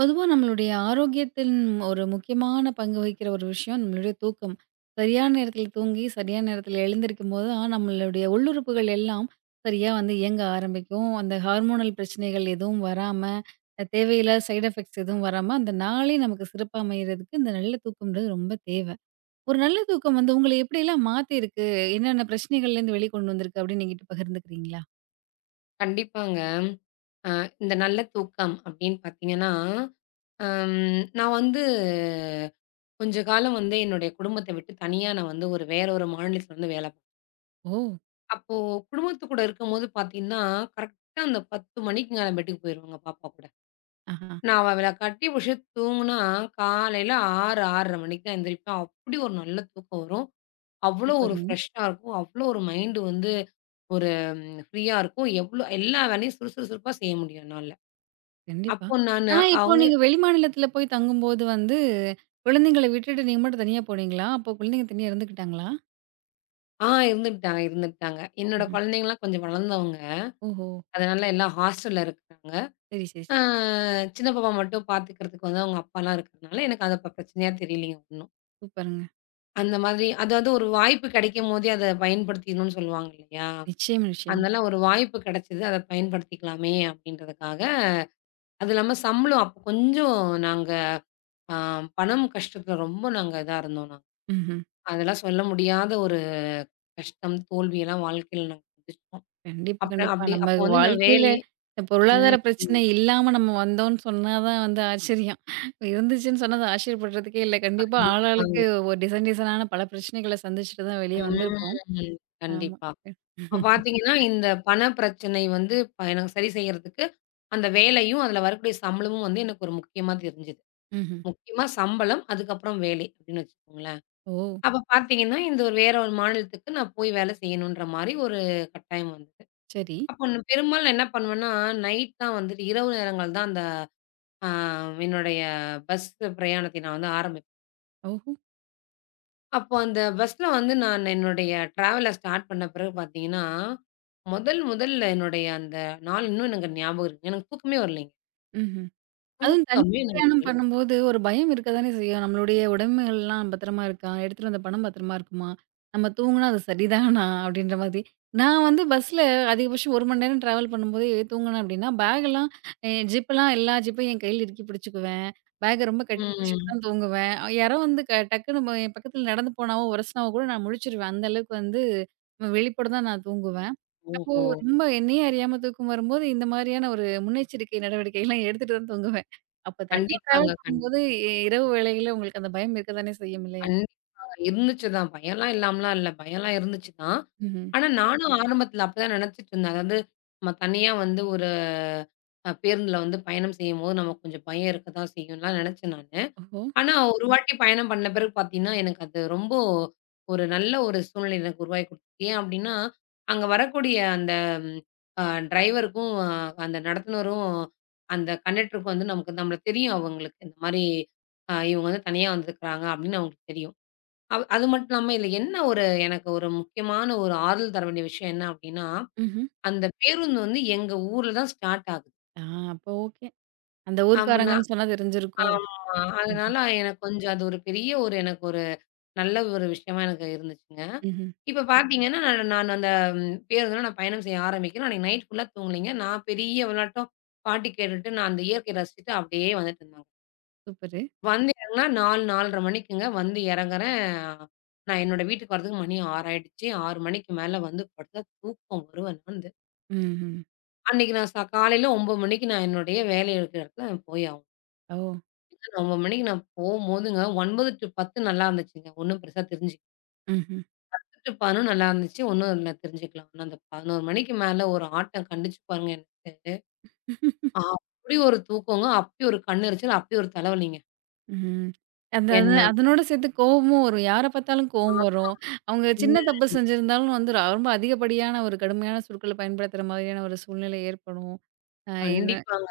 பொதுவா நம்மளுடைய ஆரோக்கியத்தின் ஒரு முக்கியமான பங்கு வகிக்கிற ஒரு விஷயம் நம்மளுடைய தூக்கம். சரியான நேரத்துல தூங்கி, சரியான நேரத்துல எழுந்திருக்கும்போது தான் நம்மளுடைய உள்ளுறுப்புகள் எல்லாம் சரியா வந்து இயங்க ஆரம்பிக்கும். அந்த ஹார்மோனல் பிரச்சனைகள் எதுவும் வராம, தேவையில்லாத சைட் எஃபெக்ட்ஸ் எதுவும் வராம, அந்த நாளே நமக்கு சிறப்பா அமையறதுக்கு இந்த நல்ல தூக்கம்ன்றது ரொம்ப தேவை. ஒரு நல்ல தூக்கம் வந்து உங்கள எப்படியெல்லாம் மாத்திருக்கு? என்னென்ன பிரச்சனைகள்லேருந்து வெளிக்கொண்டு வந்திருக்கு அப்படின்னு என்கிட்ட பகிர்ந்துக்கிறீங்களா? கண்டிப்பாங்க. அ இந்த நல்ல தூக்கம் அப்படின்னு பார்த்தீங்கன்னா, அம் நான் வந்து கொஞ்ச காலம் வந்து என்னுடைய குடும்பத்த விட்டு தனியா நான் வந்து ஒரு வேற ஒரு மாநிலத்தில வந்து வேல. ஓ! அப்போ குடும்பத்து கூட இருக்கும்போது பார்த்தீங்கன்னா, கரெக்ட்டா அந்த 10 மணிக்கு நான் பெட்டுக்கு போயிருவேங்க பாப்பா கூட. ஆஹா. நான் அவள கட்டி புடிச்சுட்டு தூங்குனா, காலையில 6, 6:30 மணிக்கு தான் எந்திரிப்பேன். அப்படி ஒரு நல்ல தூக்கம் வரும். அவ்வளோ ஒரு சூப்பருங்க. ஃப்ரெஷ்ஷா இருக்கும். அவ்வளோ ஒரு மைண்டு வந்து ஒரு ஃப்ரீயா இருக்கும். எவ்வளோ எல்லா வேலையும் சுறுசுறுசுறுப்பா செய்ய முடியும் என்னால. கண்டிப்பா. அப்போ நானு ஆனா, இப்போ அவங்க நீங்க வெளிமாநிலத்தில போய் தங்கும்போது வந்து, குழந்தைங்கள விட்டுட்டு நீங்க மட்டும் தனியா போனீங்களா? அப்போ குழந்தைங்க தனியா இருந்துக்கிட்டாங்களா? இருந்துட்டாங்க, இருந்துட்டாங்க. என்னோட ம்ஹ்ம். குழந்தைங்கலாம் கொஞ்சம் வளர்ந்தவங்க. ஓஹோ! அதனால எல்லாம் ஹாஸ்டல்ல இருக்கிறாங்க. சரி, சரி. ஆ சின்ன பாப்பா மட்டும் பார்த்துக்கிறதுக்கு வந்து அவங்க அப்பாலாம் இருக்கிறனால, எனக்கு அது இப்ப பிரச்சனையா தெரியலைங்க ஒண்ணும். சூப்பருங்க. அந்த மாதிரி அதாவது ஒரு வாய்ப்பு கிடைக்கும் போதே அத பயன்படுத்திக்கணும்னு சொல்லுவாங்க இல்லையா? நிச்சயமா, நிச்சயமா. அதனால ஒரு வாய்ப்பு கிடைச்சது. அத பயன்படுத்திக்கலாமே அப்படின்றதுக்காக, அது இல்லாம சம்பளம் அப்ப கொஞ்சம் நாங்க ஆ பணம் கஷ்டத்துல ரொம்ப நாங்க இதா இருந்தோம் நாங்க. ம்ஹ்ம். அதெல்லாம் சொல்ல முடியாத ஒரு கஷ்டம், தோல்வியெல்லாம் வாழ்க்கையில நாங்க சந்திச்சோம். கண்டிப்பா, அப்பறம் கண்டிப்பா. அப்படி நம்ம அப்போ வந்து இந்த வாழ்க்கையில வேலை. இந்த பொருளாதார ம். பிரச்சனை இல்லாம நம்ம வந்தோம்ன்னு சொன்னா தான் வந்து ஆச்சரியம். இருந்துச்சுன்னு சொன்னா அது ஆச்சரியப்படுறதுக்கே இல்ல. கண்டிப்பா ஆளாளுக்கு கண்டிப்பாங்க. ஒரு டிசைன் டிசைனான பல பிரச்சனைகள சந்திச்சுட்டு தான் வெளிய வந்திருப்போம். ம். ஆமா. கண்டிப்பா. இப்ப பார்த்தீங்கன்னா, இந்த பண பிரச்சனை வந்து எனக்கு சரி செய்யறதுக்கு, அந்த வேலையும், அதுல வரக்கூடிய சம்பளமும் வந்து எனக்கு ஒரு முக்கியமா தெரிஞ்சது. ம்ஹ்ம். முக்கியமா சம்பளம், அதுக்கப்புறம் வேலை அப்படின்னு வச்சுக்கோங்களேன். ஓ! அப்ப பார்த்தீங்கன்னா, இந்த ஒரு வேற ஒரு மாநிலத்துக்கு நான் போய் வேலை செய்யணுன்ற மாரி ஒரு கட்டாயம் வந்தது. சரி. அப்போ நான் பெரும்பாலும் என்ன பண்ணுவேன்னா, நைட் தான் வந்துட்டு இரவு நேரங்கள் தான் அந்த அ என்னுடைய பஸ் பிரயாணத்தை நான் வந்து ஆரம்பிப்பேன். ஓஹோ! அப்போ அந்த பஸ்ல வந்து நான் என்னுடைய ட்ராவல ஸ்டார்ட் பண்ண பிறகு பார்த்தீங்கன்னா, முதல் முதல்ல என்னுடைய அந்த நாள் இன்னும் எனக்கு ஞாபகம் இருக்குங்க. எனக்கு தூக்கமே வரலைங்க. ம்ஹ்ம். அதுவும் தனி தூக்கமே எனக்கு பிரயாணம் வரல. பண்ணும்போது, ஒரு பயம் இருக்கதானே செய்யும். நம்மளுடைய உடைமைகள்லாம் பத்திரமா இருக்கா? எடுத்துட்டு வந்த பணம் பத்திரமா இருக்குமா? நம்ம தூங்குனா அது சரிதானா? அப்படின்ற மாதிரி. நான் வந்து பஸ்ல அதிகபட்சம் 1 மணி நேரம் டிராவல் பண்ணும்போதே தூங்குனேன் அப்படின்னா, பேகெல்லாம் என் ஜிப்பெல்லாம் எல்லா ஜிப்பையும் என் கையில இறுக்கி பிடிச்சுக்குவேன். பேக்க ரொம்ப கட்டி பிடிச்சிட்டு ம். தான் தூங்குவேன். யாரோ வந்து டக்குன்னு என் பக்கத்துல நடந்து போனாவோ, உரசினாவோ கூட நான் முழிச்சுருவேன். அந்த அளவுக்கு வந்து வெளிப்பட தான் நான் தூங்குவேன். அப்போ ஓஹோ! ரொம்ப என்னையே அறியாம தூக்கம் வரும்போது, இந்த மாதிரியான ஒரு முன்னெச்சரிக்கை நடவடிக்கைலாம் எடுத்துட்டு தான் தூங்குவேன். அப்ப தனியா கண்டிப்பாங்க. ட்ராவல் பண்ணும்போது இரவு வேளைகள்ல உங்களுக்கு அந்த பயம் இருக்க தானே செய்யும் இல்லையா? கண்டிப்பா இருந்துச்சு தான். பயம்லாம் இல்லாமலாம் இல்ல. பயம்லாம் இருந்துச்சு தான். ம்ஹ்ம். ஆனா நானும் ஆரம்பத்தில அப்பதான் நினைச்சுட்டு இருந்தேன். அதாவது நம்ம தனியா வந்து ஒரு பேருந்தில வந்து பயணம் செய்யும்போது நமக்கு கொஞ்சம் பயம் இருக்க தான் செய்யும்லாம் நினைச்சேன் நானு. ஓஹோ! ஆனா, ஒரு வாட்டி பயணம் பண்ண பிறகு பார்த்தீங்கன்னா, எனக்கு அது ரொம்ப ஒரு நல்ல ஒரு சூழ்நிலை எனக்கு உருவாக்கி குடுத்துச்சு. ஏன் அப்டின்னா, அங்க வரக்கூடிய அந்த அ டிரைவருக்கும், அந்த நடத்துனரும், அந்த கண்டக்டருக்கும் வந்து நமக்கு நம்மள தெரியும் அவங்களுக்கு. இந்த மாரி இவங்க வந்து தனியா வந்திருக்கிறாங்க அப்டின்னு அவங்களுக்கு தெரியும். அது மட்டும் இல்லாம இதுல என்ன ஒரு எனக்கு ஒரு முக்கியமான ஒரு ஆறுதல் தர வேண்டிய விஷயம் என்ன அப்டின்னா, ம்ஹ்ம். அந்த பேருந்து வந்து எங்க ஊர்ல தான் ஸ்டார்ட் ஆகுது. ஆ அப்ப ஓகே. அந்த அப்ப நான் ஊர்க்காரங்கன்னு சொன்னா தெரிஞ்சிருக்கும். ஆமா. ம்ஹ்ம். அதனால எனக்கு கொஞ்சம் அது ஒரு பெரிய ஒரு எனக்கு ஒரு நல்ல ஒரு விஷயமா எனக்கு இருந்துச்சுங்க. ம்ஹ்ம். இப்ப பார்த்தீங்கன்னா, நான் நான் அந்த பேருந்துல நான் பயணம் செய்ய ஆரம்பிக்கிறேன். அன்னைக்கு நைட் ஃபுல்லா தூங்கலைங்க. நான் பெரிய வெளாட்டம் பாட்டு கேட்டுட்டு, நான் அந்த இயற்கைய ரசிச்சுட்டு அப்படியே வந்துட்டு இருந்தாங்க. சூப்பரு. வந்து இறங்குனா 4, 4:30 மணிக்குங்க வந்து இறங்குறேன். நான் என்னோட வீட்டுக்கு வரதுக்கு மணி 6 ஆயிடுச்சு. 6 மணிக்கு மேல வந்து படுத்தா தூக்கம் வரும் வந்து. ம்ஹ்ம். அன்னைக்கு நான் காலையில 9 மணிக்கு நான் என்னுடைய வேலை இருக்கிற இடத்துல போய் ஆவணும். ஓ! 9:00 மணிக்கு நான் போம்போதுங்க, 9 டூ 10 நல்லா இருந்துச்சுங்க. ஒண்ணும் பெருசா தெரிஞ்சுக்கல. ம்ஹ்ம். 10 டூ 11 நல்லா இருந்துச்சு. ஒண்ணும் நான் தெரிஞ்சுக்கல. ஆனா, அந்த 11:00 மணிக்கு மேல ஒரு ஆட்டம் கண்டுச்சு பாருங்க எனக்கு. அப்படி ஒரு தூக்கங்க. அப்படி ஒரு கண்ணெரிச்சல், அப்படி ஒரு தலைவலிங்க. ம். அந்த அது என்னம்மா. அதனோட சேர்த்து கோவமும் வரும். யார பார்த்தாலும் கோவம் வரும். அவங்க சின்ன ம். தப்பு செஞ்சிருந்தாலும் வந்து ரொம்ப அதிகப்படியான ஒரு கடுமையான சொற்கள பயன்படுத்துற மாதிரியான ஒரு சூழ்நிலை ஏற்படும். அ கண்டிப்பாங்க.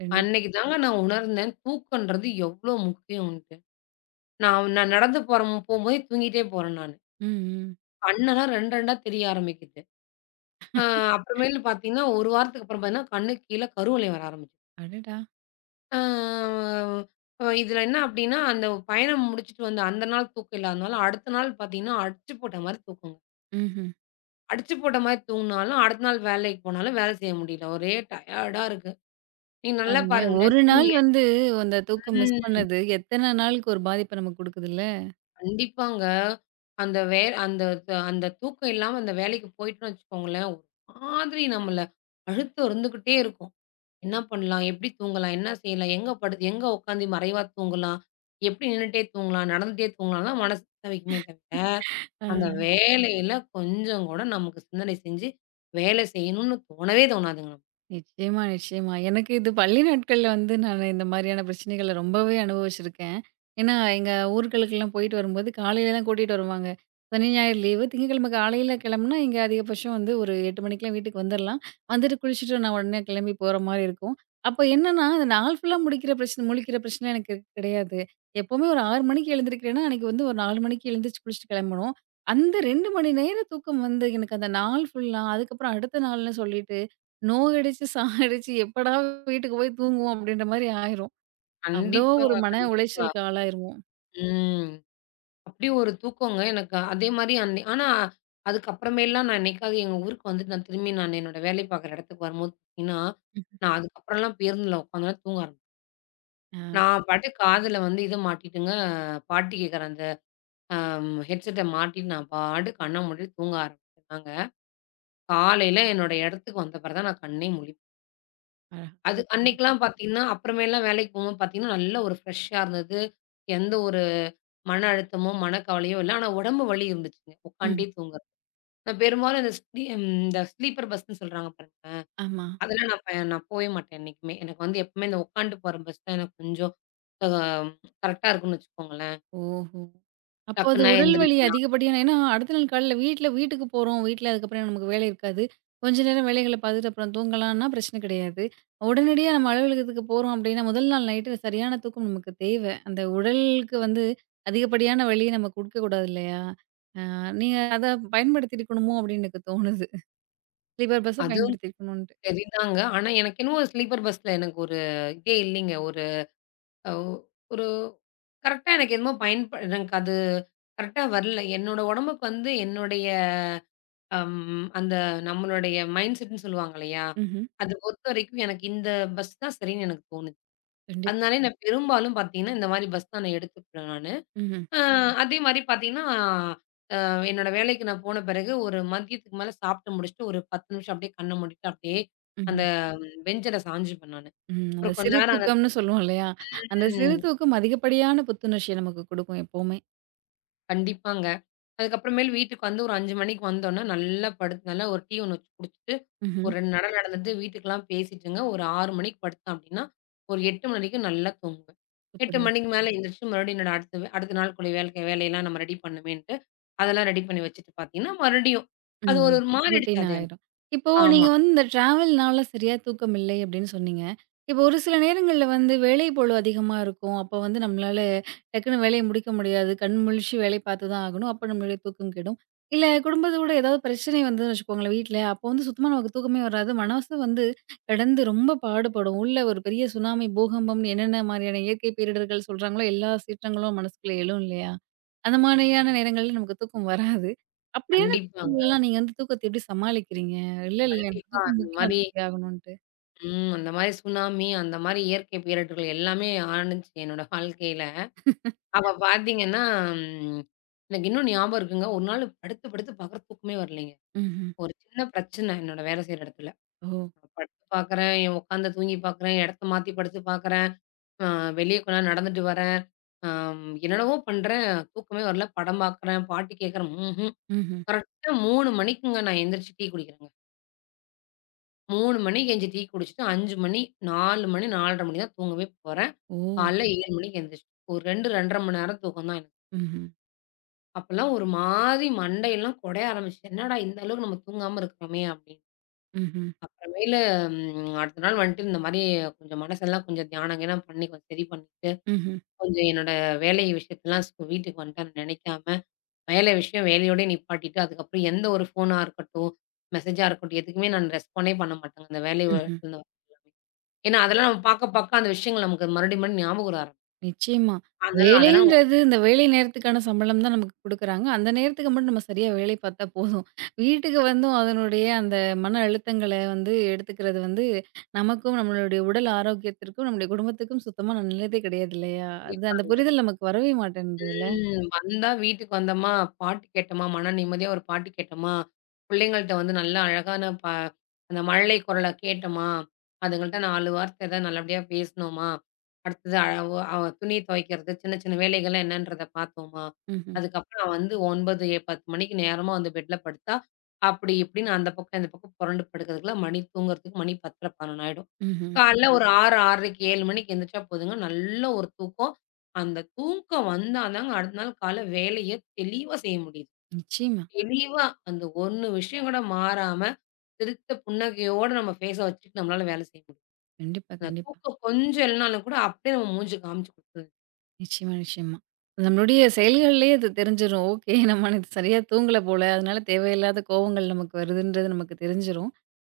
கண்டிப்பா. அன்னைக்கு தாங்க நான் உணர்ந்தேன், தூக்கன்றது எவ்ளோ முக்கியம்ன்ட்டு. நான் நான் நடந்து போற போம்போதே தூங்கிட்டே போறேன் நானு. ம், ம். கண்ணெல்லாம் 2 2டா தெரிய ஆரம்பிக்குது. அ அப்புறமேலு பார்த்தீங்கன்னா, ஒரு வாரத்துக்கு அப்புறம் பார்த்தீங்கன்னா, கண்ணுக்கு கீழ கருவளையம் வர ஆரம்பிச்சுருச்சு. அடடா! ஆ, இதில என்ன அப்டின்னா, அந்த பயணம் முடிச்சுட்டு வந்த அந்த நாள் தூக்கம் இல்லாதனால, அடுத்த நாள் பார்த்தீங்கன்னா, அடிச்சு போட்ட மாரி தூக்கங்க. ம்ஹ்ம். அடிச்சு போட்ட மாரி தூங்குனாலும், அடுத்த நாள் வேலைக்கு போனாலும் வேலை செய்ய முடியல. ஒரே டயர்டா இருக்கு. நீங்க நல்லா பாருங்களேன். பாருங்களேன், ஒரு நாள் தூங்கி. வந்து அந்த தூக்கம் மிஸ் ம். பண்ணது, எத்தன நாளுக்கு ஒரு பாதிப்ப நமக்கு குடுக்குதுல்ல? கண்டிப்பாங்க. அந்த தூக்கம் இல்லாம அந்த வேலைக்கு போயிட்டோம்னு வச்சுக்கோங்களேன், ஒரு மாதிரி நம்மள அழுத்தம் இருந்துகிட்டே இருக்கும். என்ன பண்ணலாம்? எப்படி தூங்கலாம்? என்ன செய்யலாம்? எங்க உட்காந்து மறைவா தூங்கலாம்? எப்படி நின்னுட்டே தூங்கலாம்? நடந்துட்டே தூங்கலாம்லாம் மனசு தவிக்குமே தவிர, அ. அந்த வேலையில கொஞ்சம் கூட நமக்கு சிந்தனை செஞ்சு வேலை செய்யணும்னு தோணவே தோணாதுங்க. நிச்சயமா, நிச்சயமா. எனக்கு இது பள்ளி நாட்கள்ல வந்து நானு இந்த மாரியான பிரச்சனைகள ரொம்பவே அனுபவிச்சிருக்கேன். ஏன்னா, எங்க ஊர்களுக்கெல்லாம் போயிட்டு வரும்போது காலையில தான் கூட்டிட்டு வருவாங்க. சனி, ஞாயிறு லீவு. திங்கட்கிழமை காலையில கிளம்புனா, இங்க அதிகபட்சம் வந்து ஒரு 8 மணிக்கெல்லாம் வீட்டுக்கு வந்துரலாம். வந்துட்டு குளிச்சுட்டு நான் உடனே கிளம்பி போற மாரி இருக்கும். அப்ப என்னன்னா, அந்த நாள் ஃபுல்லா முடிக்கிற பிரச்சனை முழிக்கிற பிரச்சனை எனக்கு கிடையாது. எப்பவுமே ஒரு 6 மணிக்கு எழுந்திரிக்கிறேன்னா, அன்னைக்கு வந்து ஒரு 4 மணிக்கு எழுந்திரிச்சு குளிச்சுட்டு கிளம்பணும். அந்த 2 மணி நேரம் தூக்கம் வந்து எனக்கு அந்த நாள் ஃபுல்லா, அதுக்கப்புறம் அடுத்த நாள்ன்னு சொல்லிட்டு நோக அடிச்சு, சாகடிச்சு எப்படா வீட்டுக்கு போய் தூங்குவோம் அப்படின்ற மாரி ஆயிரும். அவ்ளோ ஒரு கண்டிப்பாங்க, மன கண்டிப்பா. உளைச்சலுக்கு ஆளாயிருவோம். ம். அப்படி ஒரு தூக்கங்க எனக்கு. அதே மாரி அன்னை ஆனா அதுக்கப்புறமேலாம் நான் என்னைக்காவது எங்க ஊருக்கு வந்துட்டு நான் திரும்பி நான் என்னோட வேலை பார்க்குற இடத்துக்கு வரும்போது பார்த்தீங்கன்னா, ம். நான் அதுக்கப்புறம்லாம் பேருந்துல உட்காந்தோன தூங்க ஆரம்பிச்சேன். ஆ நான் பாட்டுக்கு காதுல வந்து இத மாட்டிட்டுங்க, பாட்டு கேட்குறேன் அந்த ஹெட்செட்ட மாட்டிட்டு நான் பாட்டுக்கு கண்ண மூடிட்டு தூங்க ஆரம்பிச்சுட்டாங்க. காலையில என்னோட இடத்துக்கு வந்த பிறகு தான் நான் கண்ணே முழிப்பேன். அழகா அது சூப்பருங்க. அன்னைக்கெல்லாம் பார்த்தீங்கன்னா, அப்புறமேலாம் வேலைக்கு போகும்போது பார்த்தீங்கன்னா, நல்ல ஒரு ஃப்ரெஷ்ஷா இருந்தது. எந்த ஒரு மன அழுத்தமோ, மனக்கவலையோ இல்ல. ஆனா உடம்பு வலி இருந்துச்சுங்க. ம். உட்காண்டே தூங்குறது. நான் பெரும்பாலும் இந்த இந்த ஸ்லீப்பர் பஸ்ன்னு சொல்றாங்க பாருங்க. ஆமா. அதெல்லாம் நான் போவே மாட்டேன் என்னைக்குமே. எனக்கு வந்து எப்பவுமே இந்த உட்காண்டு போற பஸ் தான் எனக்கு கொஞ்சம் அ கரெக்ட்டா இருக்கும்னு வச்சுக்கோங்களேன். ஓஹோ! அப்போ அது டக்குன்னா உடல் வலி எந்திரிக்கலாம். அதிகப்படியான ஏன்னா அடுத்த நாள் காலையில வீட்ல வீட்டுக்கு போறோம். வீட்ல அதுக்கப்புறம் நமக்கு வேலை இருக்காது. கொஞ்ச நேரம் வேலைகள பார்த்துட்டு அப்புறம் தூங்கலான்னா பிரச்சனை கிடையாது. உடனடியா நம்ம அலுவலகத்துக்கு போறோம் அப்படின்னா, முதல் நாள் நைட்டு சரியான தூக்கம் நமக்கு தேவ. அந்த உடலுக்கு வந்து அதிகப்படியான வலிய நம்ம குடுக்கக்கூடாது இல்லையா? நீங்க அத பயன்படுத்தியிருக்கணுமோ அப்படின்னு எனக்கு தோணுது. ஸ்லீப்பர் பஸ்ஸ அது பயன்படுத்தியிருக்கணுன்ட்டு. சரிதாங்க. ஆனா, எனக்கு என்னமோ ஸ்லீப்பர் பஸ்ல எனக்கு ஒரு இதே இல்லீங்க. ஒரு அ ஒரு கரெக்ட்டா எனக்கு என்னமோ எனக்கு அது கரெக்ட்டா வரல. என்னோட உடம்புக்கு வந்து என்னுடைய அம் அந்த நம்மளுடைய மைண்ட் செட்ன்னு சொல்லுவாங்க இல்லையா? ம்ஹ்ம். அது பொறுத்தவரைக்கும் எனக்கு இந்த பஸ் தான் சரின்னு எனக்கு தோணுது. கண்டிப்பா. அதனாலே நான் பெரும்பாலும் பார்த்தீங்கன்னா, இந்த மாரி பஸ் தான் நான் எடுத்துப்பேன் நானு. ம்ஹ்ம். அ அதே மாரி பார்த்தீங்கன்னா, என்னோட வேலைக்கு நான் போன பிறகு ஒரு மதியத்துக்கு மேல சாப்பிட்டு முடிச்சுட்டு, ஒரு 10 நிமிஷம் அப்படியே கண்ண மூடிட்டு அப்படியே அந்த ம்ஹ்ம். பெஞ்சில சாஞ்சுப்பேன் நானு. ம். அந்த அப்புறம் கொஞ்ச சிறு நேரம் அங்க. தூக்கம்னு சொல்லுவோம் இல்லையா? அந்த சிறு ம். தூக்கம் அதிகப்படியான புத்துணர்ச்சிய நமக்கு குடுக்கும் எப்பவுமே. கண்டிப்பாங்க. அதுக்கப்புறமேல் வீட்டுக்கு வந்து ஒரு 5:00 மணிக்கு வந்தோனே, நல்லா படுத்து நல்லா ஒரு டீ ஒண்ணு வச்சு குடிச்சுட்டு, ம்ஹ்ம். ஒரு 2 நடந்துட்டு வீட்டுக்கெல்லாம் பேசிட்டுங்க, ஒரு 6:00 மணிக்கு படுத்தேன் அப்டின்னா, ஒரு 8:00 மணி வரைக்கும் நல்லா தூங்குவேன். 8:00 சூப்பருங்க. மணிக்கு மேல எந்திரிச்சு மறுபடியும் என்னோட அடுத்த நாளுக்குள்ள வேலைக்கு வேலையெல்லாம் நம்ம ரெடி பண்ணணுமேன்ட்டு, அதெல்லாம் ரெடி பண்ணி வச்சுட்டு பார்த்தீங்கன்னா, மறுபடியும் அது ம். ஒரு ஒரு மாறிடுச்சு ரொட்டீன் அது எனக்கு. ஆயிரும். இப்போ நீங்க ஆமா. வந்து இந்த ட்ராவல்னால சரியா தூக்கம் இல்லை அப்படின்னு சொன்னீங்க. இப்போ ஒரு சில நேரங்கள்ல வந்து வேலை பளு அதிகமா இருக்கும். அப்போ வந்து நம்மளால டக்குனு வேலைய முடிக்க முடியாது. கண் முழிச்சு வேலை பார்த்து தான் ஆகணும். அப்போ நம்மளுடைய தூக்கம் கெடும். இல்ல குடும்பத்தோட ஏதாவது பிரச்சனை வந்ததுன்னு வச்சுக்கோங்களேன் வீட்ல, அப்போ வந்து சுத்தமா நமக்கு தூக்கமே வராது. மனசு வந்து கடந்து ரொம்ப பாடுபடும். உள்ள ஒரு பெரிய சுனாமி, பூகம்பம்னு என்னென்ன மாரியான இயற்கை பேரிடர்கள் சொல்றாங்களோ எல்லா சீற்றங்களும் மனசுக்குள்ள எழும் இல்லையா? அந்த மாதிரியான நேரங்கள்ல நமக்கு தூக்கம் வராது. அப்படியே கண்டிப்பாங்க. எல்லாம் நீங்க வந்து தூக்கத்த எப்படி சமாளிக்கிறீங்க? இல்ல, இல்ல எனக்கு கண்டிப்பா தூக்கம் அந்த முக்கியம். மாரி. அது ஆகணுன்ட்டு. ம். அந்த மாரி சுனாமி, அந்த மாரி இயற்கை பேரிடர்கள் எல்லாமே ஆனுச்சு என்னோட வாழ்க்கையில. அவ பாத்தீங்கன்னா, ம் எனக்கு இன்னும் ஞாபகம் இருக்குங்க. ஒரு நாள் படுத்து, படுத்து பாக்குறேன் தூக்கமே வரலைங்க. ம்ஹ்ம். ஒரு சின்ன பிரச்சன என்னோட வேலை செய்ற இடத்துல. ஓ! நான் படுத்து பாக்குறேன், என் உட்காந்து தூங்கி பாக்குறேன், இடத்த மாத்தி படுத்து பாக்குறேன், அ வெளிய கொஞ்ச நேரம் நடந்துட்டு வரேன், என்னென்னவோ பண்றேன், தூக்கமே வரல. படம் பாக்குறேன், பாட்டு கேக்குறேன், ம்ஹ்ம். ம்ஹ்ம். கரெக்ட்டா 3 மணிக்குங்க நான் எந்திரிச்சு டீ குடிக்கிறேங்க. 3 மணிக்கு எந்திச்சு டீ குடிச்சுட்டு 5 மணி, 4 மணி, 4:30 மணி தான் தூங்கவே போறேன். ஓ! காலைல 7 மணிக்கு எந்திரிச்சு ஒரு 2, 2:30 மணி நேரம் தூக்கம் தான் எனக்கு. ம்ஹ்ம். அப்பல்லாம் ஒரு மாரி மண்டையெல்லாம் குடைய ஆரம்பிச்சுச்சு. என்னடா இந்த அளவுக்கு நம்ம தூங்காம இருக்கிறோமே அப்படின்னு. ம்ஹ்ம். அப்புறமேலு அடுத்த நாள் வந்துட்டு இந்த மாரி கொஞ்சம் மனசெல்லாம் கொஞ்சம் தியானம் கியானம் பண்ணி கொஞ்சம் சரி பண்ணிட்டு, ம்ஹ்ம். கொஞ்சம் என்னோட வேலை விஷயத்தலாம் வீட்டுக்கு வந்துட்டேன்னு நினைக்காம, வேலை விஷயம் வேலையோடயே நிப்பாட்டிட்டு, அதுக்கப்புறம் எந்த ஒரு ஃபோனா இருக்கட்டும், மெசேஜா இருக்கட்டும், எதுக்குமே நான் ரெஸ்பாண்டே பண்ண மாட்டேங்க. அந்த வேலை ம்ஹ்ம். இடத்துல இருந்து வர எல்லாமே. ஏன்னா அதெல்லாம் நம்ம பார்க்க பார்க்க அந்த விஷயங்கள் நமக்கு மறுபடியும் மறுபடியும் ஞாபகம் வர ஆரம்பிக்கும். நிச்சயமா. அதனால அதெல்லாம். வேலைன்றது இந்த வேலை நேரத்துக்கான சம்பளம் தான் நமக்கு குடுக்குறாங்க. அந்த நேரத்துக்கு மட்டும் நம்ம சரியா வேலை பார்த்தா போதும். வீட்டுக்கு வந்தும் அதனுடைய அந்த மன அழுத்தங்கள வந்து எடுத்துக்கிறது வந்து நமக்கும், நம்மளுடைய உடல் ஆரோக்கியத்திற்கும், நம்முடைய குடும்பத்துக்கும் சுத்தமா நல்லதே கிடையாது இல்லையா? அது அந்த கண்டிப்பாங்க. புரிதல் நமக்கு வரவே மாட்டேன்து இல்ல? ம். வந்தா வீட்டுக்கு வந்தோமா, பாட்டு கேட்டோமா, மன நிம்மதியா ஒரு பாட்டு கேட்டோமா, பிள்ளைங்கள்ட்ட வந்து நல்ல அழகான அந்த மழலை குரல கேட்டோமா, அதுங்கள்ட்ட 4 வார்த்தை ஏதாவது நல்லபடியா பேசினோமா, அடுத்தது அ ஒ அ துணி துவைக்கிறது, சின்ன சின்ன வேலைகள்லாம் என்னன்றத பார்த்தோமா, ம்ஹ்ம். அதுக்கப்புறம் வந்து 9, 10 மணிக்கு நேரமா வந்து பெட்ல படுத்தா, அப்படி இப்படின்னு அந்த பக்கம் இந்த பக்கம் புரண்டு படுக்கிறதுக்குள்ள மணி தூங்குறதுக்கு மணி 10:30, 11 ஆயிடும். ம்ஹ்ம். காலைல ஒரு 6, 6:30க்கு 7 மணிக்கு எந்திரிச்சா போதுங்க. நல்ல ஒரு தூக்கம். அந்த தூக்கம் வந்தா தாங்க அடுத்த நாள் கால்ல வேலைய தெளிவா செய்ய முடியுது. நிச்சயமா. தெளிவா அந்த ஒண்ணு விஷயம் கூட மாறாம, சிரித்த புன்னகையோட நம்ம ஃபேஸ வச்சுட்டு நம்மளால வேலை செய்ய முடியும். கண்டிப்பா, அந்த கண்டிப்பா. தூக்கம் கொஞ்சம் இல்லனாலும் கூட அப்படியே நம்ம மூஞ்சு காமிச்சு குடுத்துருது. நிச்சயமா, நிச்சயமா. நம்மளுடைய செயல்கள்லயே அது தெரிஞ்சிரும். ஓகே நம்ம நேத்து சரியா தூங்கல போல, அதனால தேவையில்லாத கோவங்கள் நமக்கு வருதுன்றது நமக்கு தெரிஞ்சிரும்.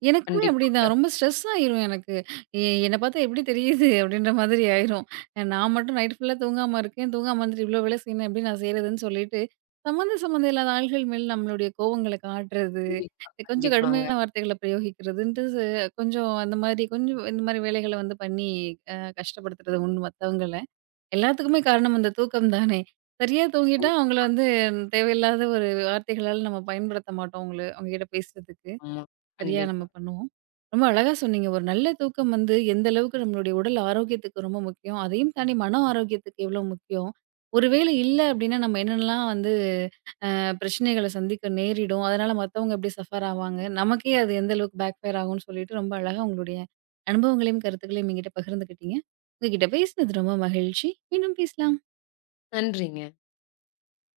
எனக்குமே அப்படிதான். கண்டிப்பாங்க. ரொம்ப ஸ்ட்ரெஸ் ஆயிரும் எனக்கு. எ என்ன பார்த்தா எப்படி தெரியுது? அப்படின்ற மாதிரி ஆயிரும். நான் மட்டும் நைட் ஃபுல்லா தூங்காம இருக்கேன். தூங்காம வந்துட்டு இவ்ளோ வேலை செய்யணும் எப்படி நான் செய்றதுன்னு சொல்லிட்டு, சம்மந்தம் சம்மந்தம் இல்லாத ஆள்கள் மேல் நம்மளுடைய கோவங்கள காட்டுறது, கண்டிப்பா, கொஞ்சம் கண்டிப்பாங்க. கடுமையான வார்த்தைகள பிரயோகிக்கிறதுன்ட்டு கொஞ்சம் அந்த மாரி கொஞ்சம் இந்த மாரி வேலைகள வந்து பண்ணி கஷ்டப்படுத்துறது உண்டு மத்தவங்கள. எல்லாத்துக்குமே காரணம் அந்த தூக்கம் தானே! சரியா தூங்கிட்டா அவங்கள வந்து தேவையில்லாத ஒரு வார்த்தைகளால நம்ம பயன்படுத்த மாட்டோம். அவங்கள அவங்ககிட்ட பேசுறதுக்கு. ஆமா. சரியா நம்ம கண்டிப்பா. பண்ணுவோம். ரொம்ப அழகா சொன்னீங்க. ஒரு நல்ல தூக்கம் வந்து எந்த அளவுக்கு நம்மளுடைய உடல் ஆரோக்கியத்துக்கு ரொம்ப முக்கியம். அதையும் தாண்டி மன ஆரோக்கியத்துக்கு எவ்ளோ முக்கியம். ஒரு வேளை இல்ல அப்டின்னா நம்ம என்னென்னலாம் வந்து பிரச்சனைகள சந்திக்க நேரிடும். அதனால மத்தவங்க எப்டி சஃபர் ஆவாங்க. நமக்கே அது எந்த அளவுக்கு பேக் ஃபயர் ஆகும்னு சொல்லிட்டு ரொம்ப அழகா உங்களுடைய அனுபவங்களையும், கருத்துக்களையும் என்கிட்ட பகிர்ந்துக்கிட்டீங்க. உங்ககிட்ட பேசினது ரொம்ப மகிழ்ச்சி. மீண்டும் பேசலாம். நன்றிங்க.